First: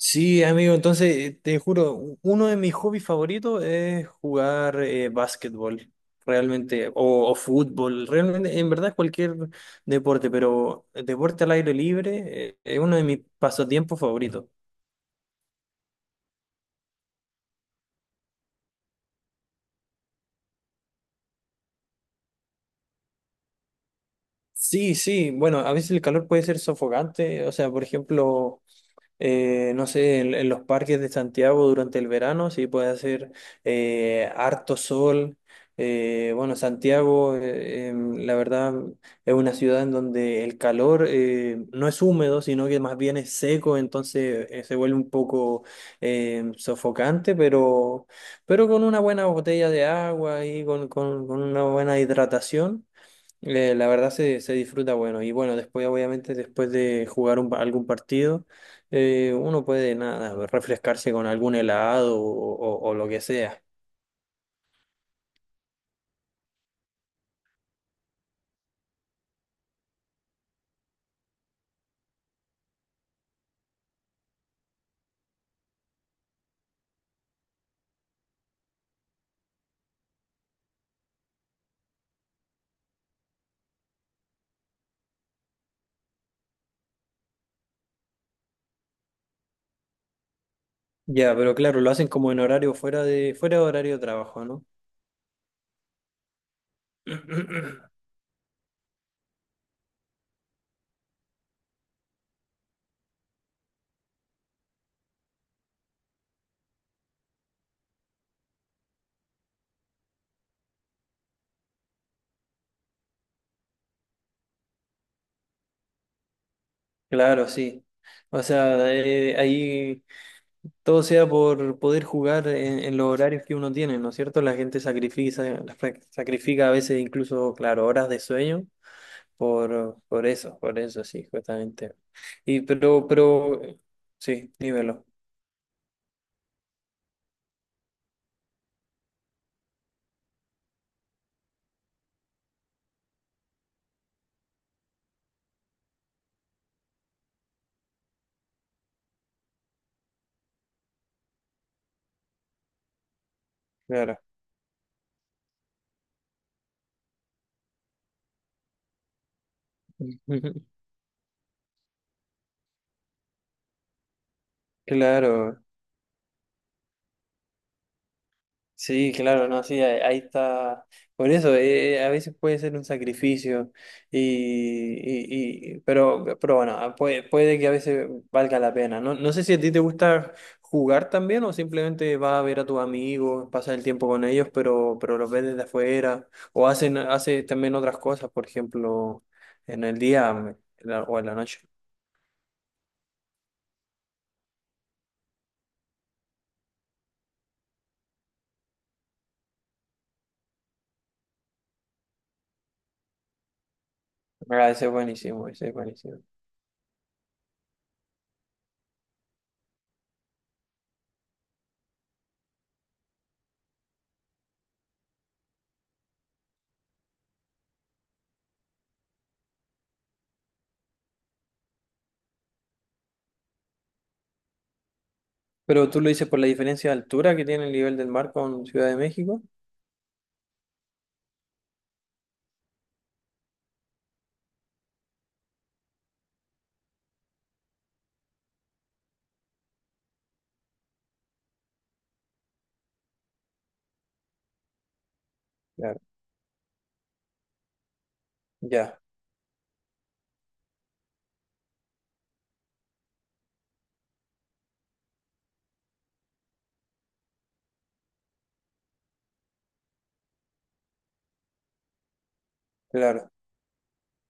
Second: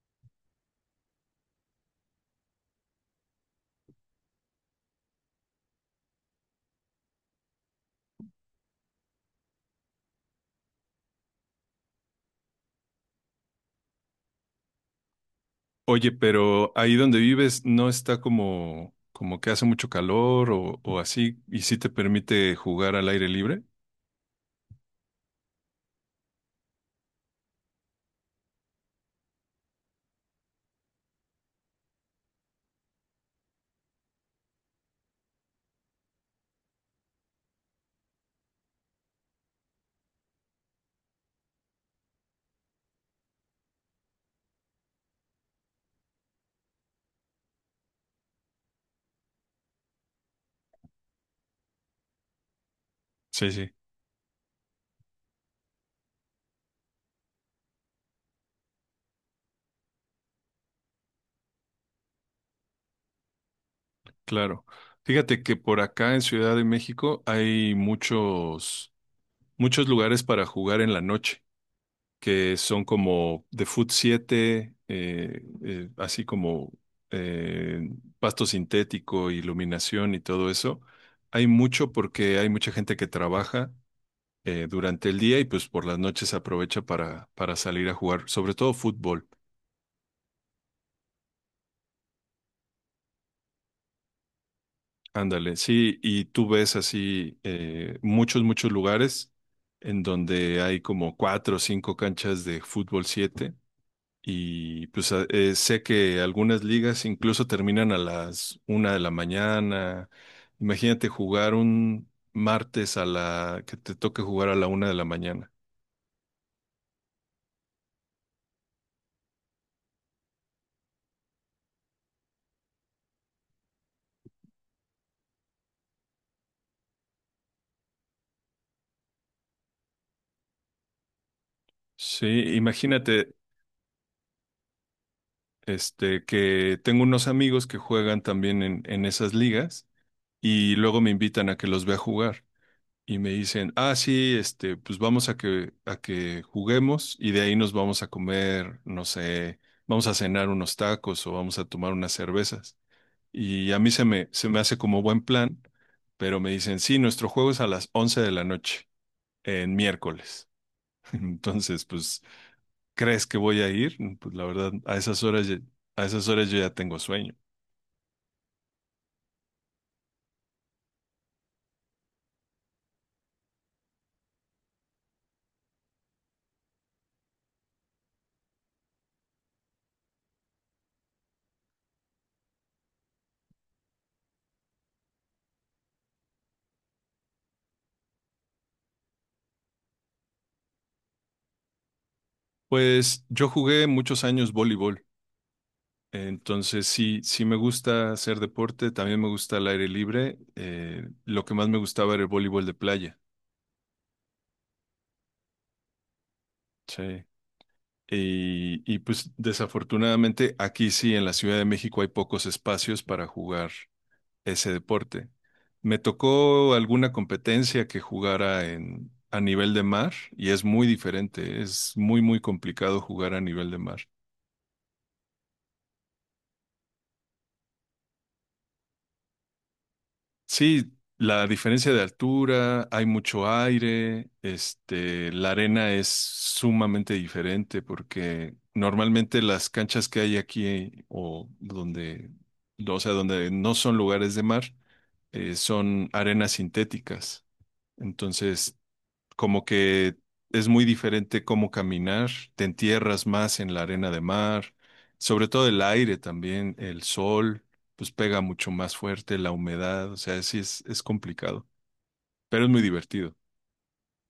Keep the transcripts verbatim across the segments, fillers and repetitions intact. Sí, amigo, entonces eh, te juro, u- uno de mis hobbies favoritos es jugar eh, básquetbol, realmente, o, o fútbol, realmente, en verdad cualquier deporte, pero el deporte al aire libre eh, es uno de mis pasatiempos favoritos. Oye, pero ahí donde vives no está como, como que hace mucho calor o, o así, y sí te permite jugar al aire libre. Sí, sí, bueno, a veces el calor puede ser sofocante, o sea, por ejemplo, eh, no sé, en, en los parques de Santiago durante el verano, sí puede hacer eh, harto sol. Eh, bueno, Santiago, eh, em, la verdad, es una ciudad en donde el calor eh, no es húmedo, sino que más bien es seco, entonces eh, se vuelve un poco em, sofocante, pero, pero con una buena botella de agua y con, con con una buena hidratación. Sí, sí, Eh, la verdad se, se disfruta bueno y bueno, después obviamente después de jugar un pa- algún partido, eh, uno puede nada, refrescarse con algún helado o, o- o lo que sea. claro. Fíjate que por acá en Ciudad de México hay muchos, muchos lugares para jugar en la noche, que son como de Food siete, eh, eh, así como eh, pasto sintético, iluminación y todo eso. Hay mucho porque hay mucha gente que trabaja eh, durante el día y pues por las noches aprovecha para, para salir a jugar, sobre todo fútbol. Ya, pero claro, lo hacen como en horario fuera de, fuera de horario de trabajo, ¿no? Ándale, sí, y tú ves así eh, muchos, muchos lugares en donde hay como cuatro o cinco canchas de fútbol siete. Y pues a- eh, sé que algunas ligas incluso terminan a las una de la mañana. Imagínate jugar un martes a la que te toque jugar a la una de la mañana. Claro, sí. O sea, eh, ahí todo sea por poder jugar en, en los horarios que uno tiene, ¿no es cierto? La gente sacrifica, sacrifica a veces incluso, claro, horas de sueño. Por, por eso, por eso, sí, justamente. Sí, Y pero, imagínate pero, sí, dímelo, este que tengo unos amigos que juegan también en, en esas ligas y luego me invitan a que los vea jugar y me dicen, ah, sí, este, pues vamos a que a que juguemos y de ahí nos vamos a comer, no sé, vamos a cenar unos tacos o vamos a tomar unas cervezas. Y a mí se claro. me, se me hace como buen plan, pero me dicen, sí, nuestro juego es a las once de la noche, en miércoles. Entonces, pues, ¿crees que voy a ir? Mm, pues la verdad, a esas horas, ya- Claro, a esas horas yo ya tengo sueño. sí, claro, no, sí, ahí, ahí está. Por eso, eh, a veces puede ser un sacrificio, y, y- y- pero, pero bueno, ah, puede, puede que a veces valga la pena. No, no sé si a ti te gusta jugar también o simplemente vas a ver a tus amigos, pasas el tiempo con ellos, pero, pero los ves desde afuera o hacen, haces también otras cosas, por ejemplo, en el día mm, en la- o en la noche. Pues yo jugué muchos años voleibol, entonces sí, sí me gusta hacer deporte, también me gusta el aire libre. Eh, lo que más me gustaba era el voleibol de playa. Ah, ese es buenísimo, ese es buenísimo. Sí. Y, y pues desafortunadamente aquí sí, en la Ciudad de México hay pocos espacios para jugar ese deporte. Me tocó alguna competencia que jugara en, a nivel de mar y es muy diferente, es muy, muy complicado jugar a nivel de mar. Pero tú lo dices por la diferencia de altura que tiene el nivel del mar con Ciudad de México. Sí, la diferencia de altura, hay mucho aire, este, la arena es sumamente diferente porque normalmente las canchas que hay aquí o donde, o sea, donde no son lugares de mar, eh, son arenas sintéticas. Entonces Ya, como que es muy diferente cómo caminar, te entierras más en la arena de mar, sobre todo el aire también, el sol, pues pega mucho más fuerte, la humedad, o sea, sí es, es complicado, pero es muy claro. divertido.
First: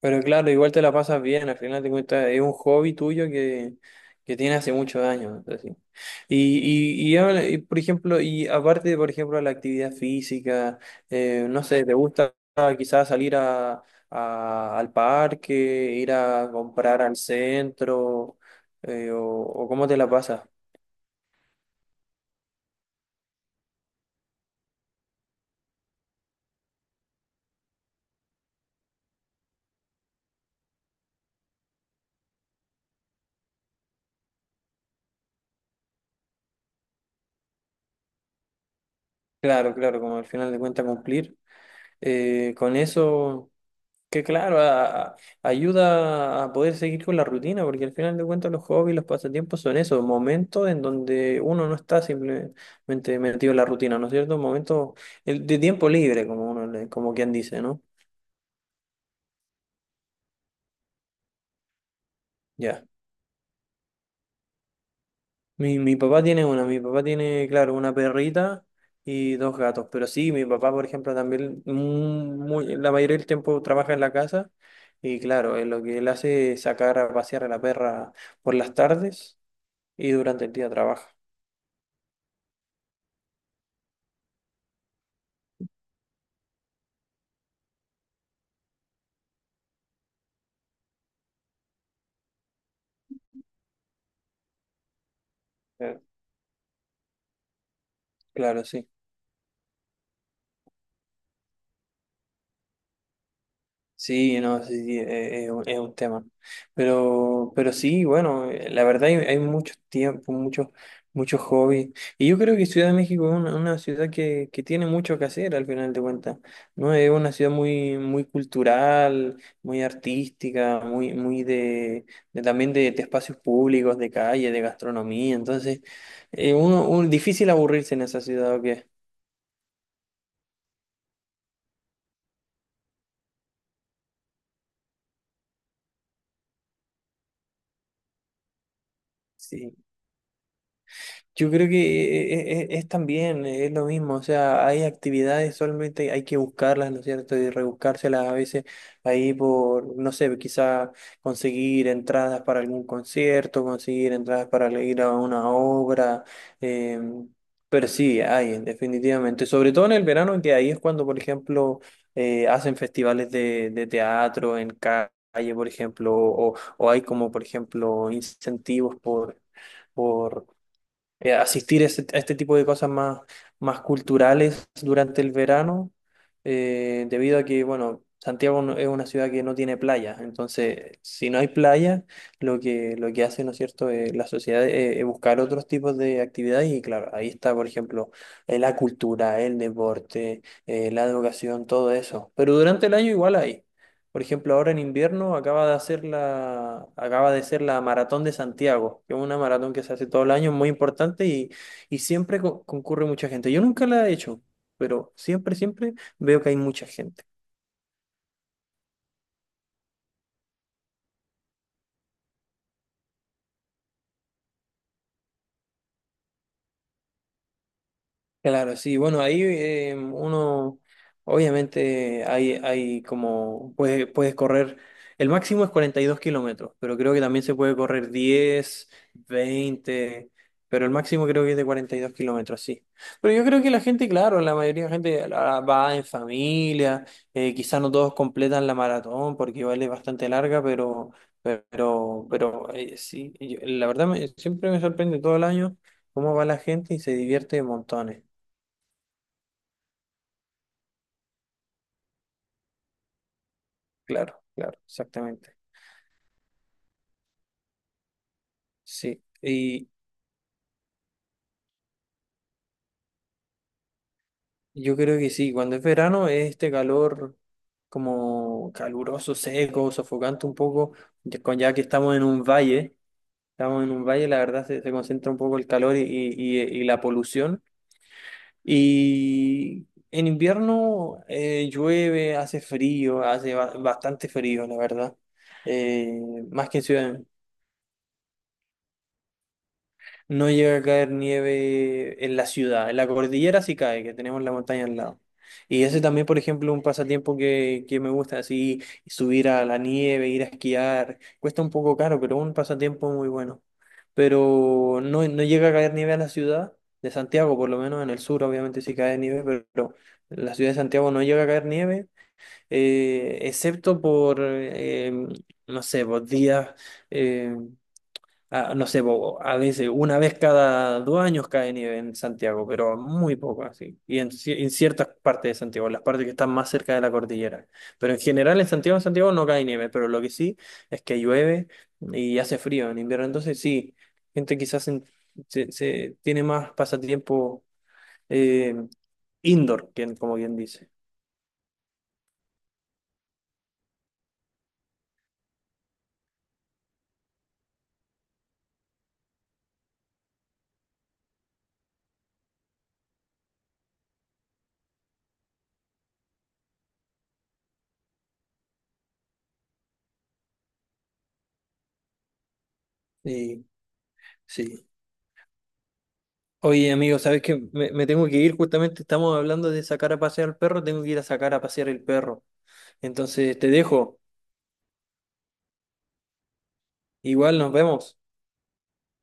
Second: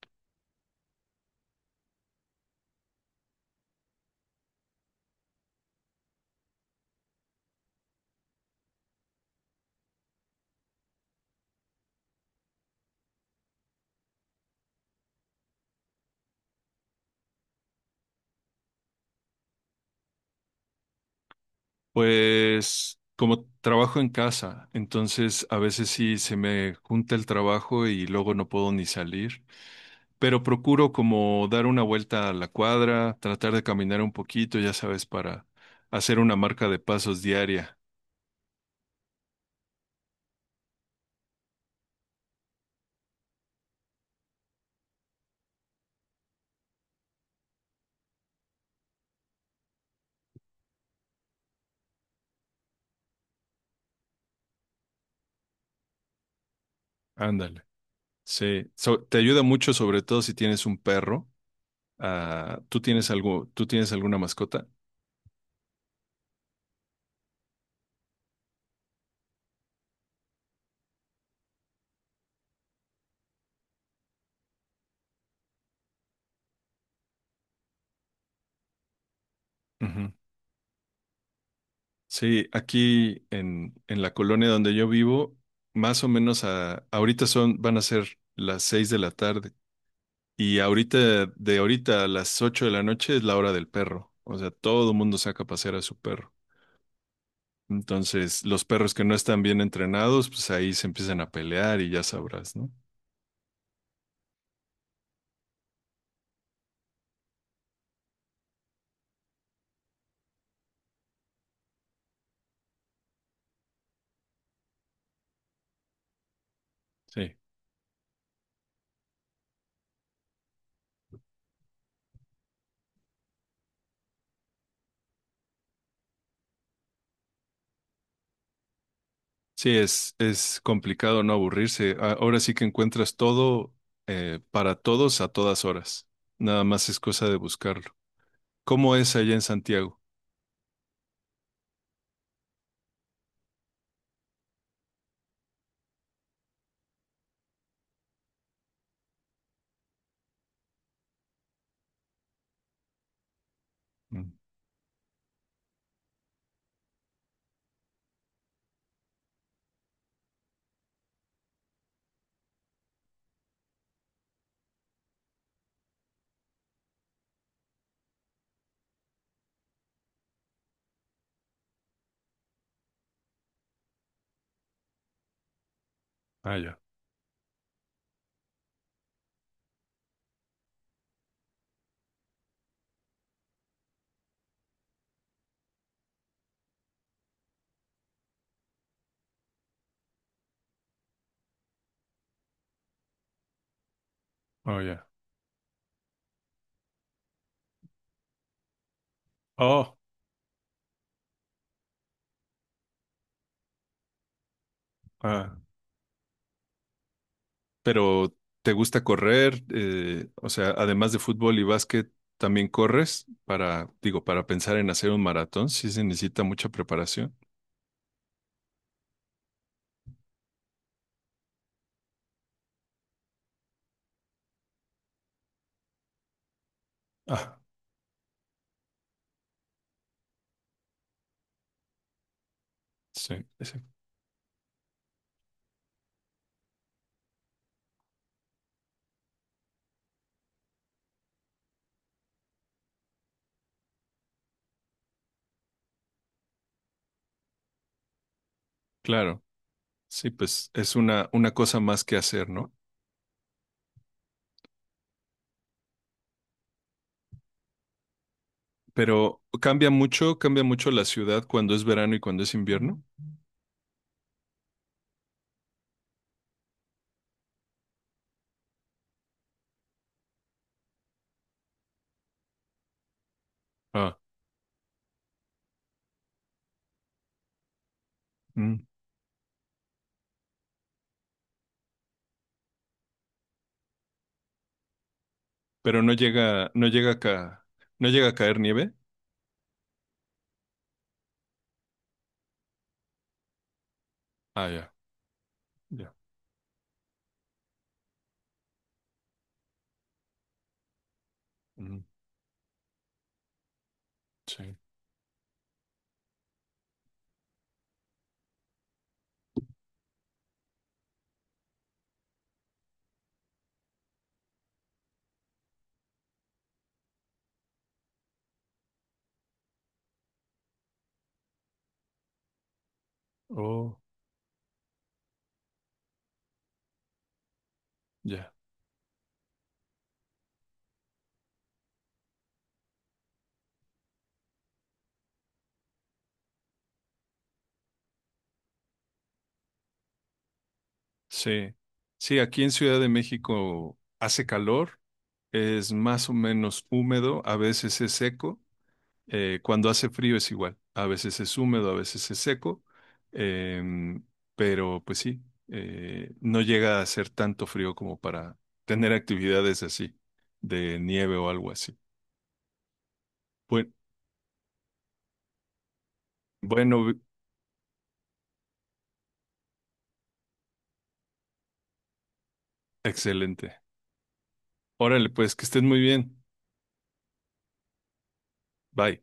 Pero claro, igual te la pasas bien, al final te cuentas, es un hobby tuyo que, que tiene hace muchos años, así. Y, y, y, habla- y, por ejemplo, y aparte, por ejemplo, de la actividad física, eh, no sé, ¿te gusta quizás salir a, a- al parque, ir a comprar al centro, eh, o, o cómo te la pasas? Pues como trabajo en casa, entonces a veces sí se me junta el trabajo y luego no puedo ni salir. Pero procuro como dar una vuelta a la cuadra, tratar de caminar un poquito, ya sabes, para hacer una marca de pasos diaria. Claro, claro, como al final de cuentas cumplir eh, con eso. Que claro, a- a- ayuda a poder seguir con la rutina, porque al final de cuentas los hobbies, los pasatiempos son eso, momentos en donde uno no está simplemente metido en la rutina, ¿no es cierto? Momentos el- de tiempo libre, como uno, le- como quien Ándale. dice, ¿no? Sí, So- te ayuda mucho, sobre todo si tienes un perro. Ah, ¿tú Ya. tienes algo, tú tienes alguna mascota? Mi, mi papá tiene una, mi papá tiene, claro, una perrita y dos gatos, pero sí, mi papá, por ejemplo, también mm, muy- la mayoría del tiempo trabaja en la casa y claro, él lo que él hace es sacar a pasear a la perra por las tardes Ujú. y durante el día trabaja. Sí, aquí en, en la colonia donde yo vivo, más o menos a, ahorita son, van a ser las seis de la tarde. Y ahorita, de ahorita a las ocho de la noche es la hora del perro. O sea, todo el mundo saca a pasear a su Eh, perro. Entonces, los Claro, sí. perros que no están bien entrenados, pues ahí se empiezan a pelear y ya sabrás, ¿no? Sí, no, sí, sí, eh, es, un es un tema. Pero, pero sí, bueno, eh, la verdad hay, hay mucho tiempo, muchos muchos hobbies. Y yo creo que Ciudad de México es una, una ciudad que, que tiene mucho que hacer al final de cuentas, ¿no? Es una Sí. ciudad muy, muy cultural, muy artística, muy, muy de, de también de, de espacios públicos, de calle, de gastronomía. Entonces, eh, uno, un, difícil aburrirse en esa ciudad, ¿o qué? Sí, es, es complicado no aburrirse. A- Ahora sí que encuentras todo eh, para todos a todas horas. Nada más es cosa de buscarlo. ¿Cómo es allá en Sí. Santiago? Yo creo que es, es es también, eh, es lo mismo, o sea, hay actividades, solamente hay que buscarlas, ¿no es cierto? Y rebuscárselas a veces ahí por, no sé, quizá conseguir entradas para algún concierto, conseguir Mm. entradas para le- ir a una obra, eh, pero sí, hay, definitivamente, sobre todo en el verano, que ahí es cuando, por ejemplo, eh, hacen festivales de, de teatro en calle, por ejemplo, o, o hay como, por ejemplo, incentivos por... por eh, asistir a este, a este tipo de cosas más, más culturales durante el verano, Ah, ya. eh, debido a que, bueno, Santiago no- es una ciudad que no tiene playa, entonces si no hay playa, lo que, lo que hace, ¿no es cierto? Eh, la sociedad eh, es buscar otros tipos de actividades y claro, ahí está, por ejemplo, eh, la cultura, el deporte, eh, la educación, todo eso, pero durante el año igual hay. Por ejemplo, ahora Oh, en ya. invierno acaba de hacer la, acaba de ser la Maratón de Santiago, que es una maratón que se Oh, hace todo el año, muy importante y, y siempre co- concurre mucha gente. Yo nunca la he hecho, pero ah. siempre, siempre veo que hay mucha gente. Pero, ¿te gusta correr? Eh, o sea, además de fútbol y básquet, ¿también corres? Para, digo, para pensar en hacer un maratón, sí se necesita mucha preparación. Claro, sí, bueno, ahí eh, uno, obviamente hay, hay como, puedes, puedes correr, el máximo es cuarenta y dos kilómetros, pero creo que también se Ah, puede correr diez veinte, pero el máximo creo que es de cuarenta y dos kilómetros, sí. sí, Pero yo creo que la sí, gente, claro, la mayoría de la gente la- va en familia, eh, quizás no todos completan la maratón porque vale bastante larga, pero, pero, pero eh, sí, yo- la verdad me- siempre me sorprende todo el año cómo va la gente y se divierte montones. claro. Sí, pues es una, una cosa más que hacer, ¿no? Claro, claro, exactamente. Sí, Pero y cambia mucho, cambia mucho la ciudad cuando es verano y cuando es invierno. yo creo que sí, cuando es verano es este calor como caluroso, seco, sofocante un poco, ya con- ya que estamos en un valle, estamos en un Ah, valle, la verdad se, se concentra un poco el calor y, y- y- y la polución. mm. Y en invierno eh, llueve, hace frío, hace ba- bastante frío, la verdad, Pero no Eh, más llega, que en no llega a ciudad. ca- no llega a caer nieve. No llega a caer nieve en la ciudad, en la cordillera sí cae, que tenemos la Ah, montaña ya, al lado. Y ese ya. también, por ejemplo, un pasatiempo que, que me gusta, así subir a la nieve, ir a esquiar. Cuesta un poco Mm, caro, pero un pasatiempo muy bueno. sí. Pero no, no llega a caer nieve a la ciudad de Santiago, por lo menos en el sur, obviamente sí cae nieve, pero, pero en la ciudad de Santiago no llega a caer nieve, eh, excepto por, eh, no sé, por días. eh, Ah, no sé, po, a veces una vez cada dos años cae nieve en Santiago, pero muy poco Oh, así. Y en, ci- en ciertas partes de Santiago, las partes que están más cerca de la cordillera. Pero en ya. general en Santiago, Santiago no cae nieve, pero lo que sí es que llueve y hace frío en invierno. Entonces sí, gente quizás en- se, se tiene más pasatiempo eh, indoor, quien- como bien dice. Sí, sí, aquí en Ciudad de México hace calor, es más o menos húmedo, a veces es seco, eh, cuando hace frío es igual, a veces es húmedo, a veces es seco, em, pero pues sí, eh, no llega a ser tanto frío como para tener actividades así, de nieve o algo así. Sí, Buen- sí. Oye, Bueno, amigo, ¿sabes qué? Me, me tengo que ir, justamente estamos hablando de sacar a pasear al perro, tengo que ir a sacar a pasear el perro. Entonces te excelente. dejo. Órale, pues que estés muy bien. Igual nos vemos. Bye.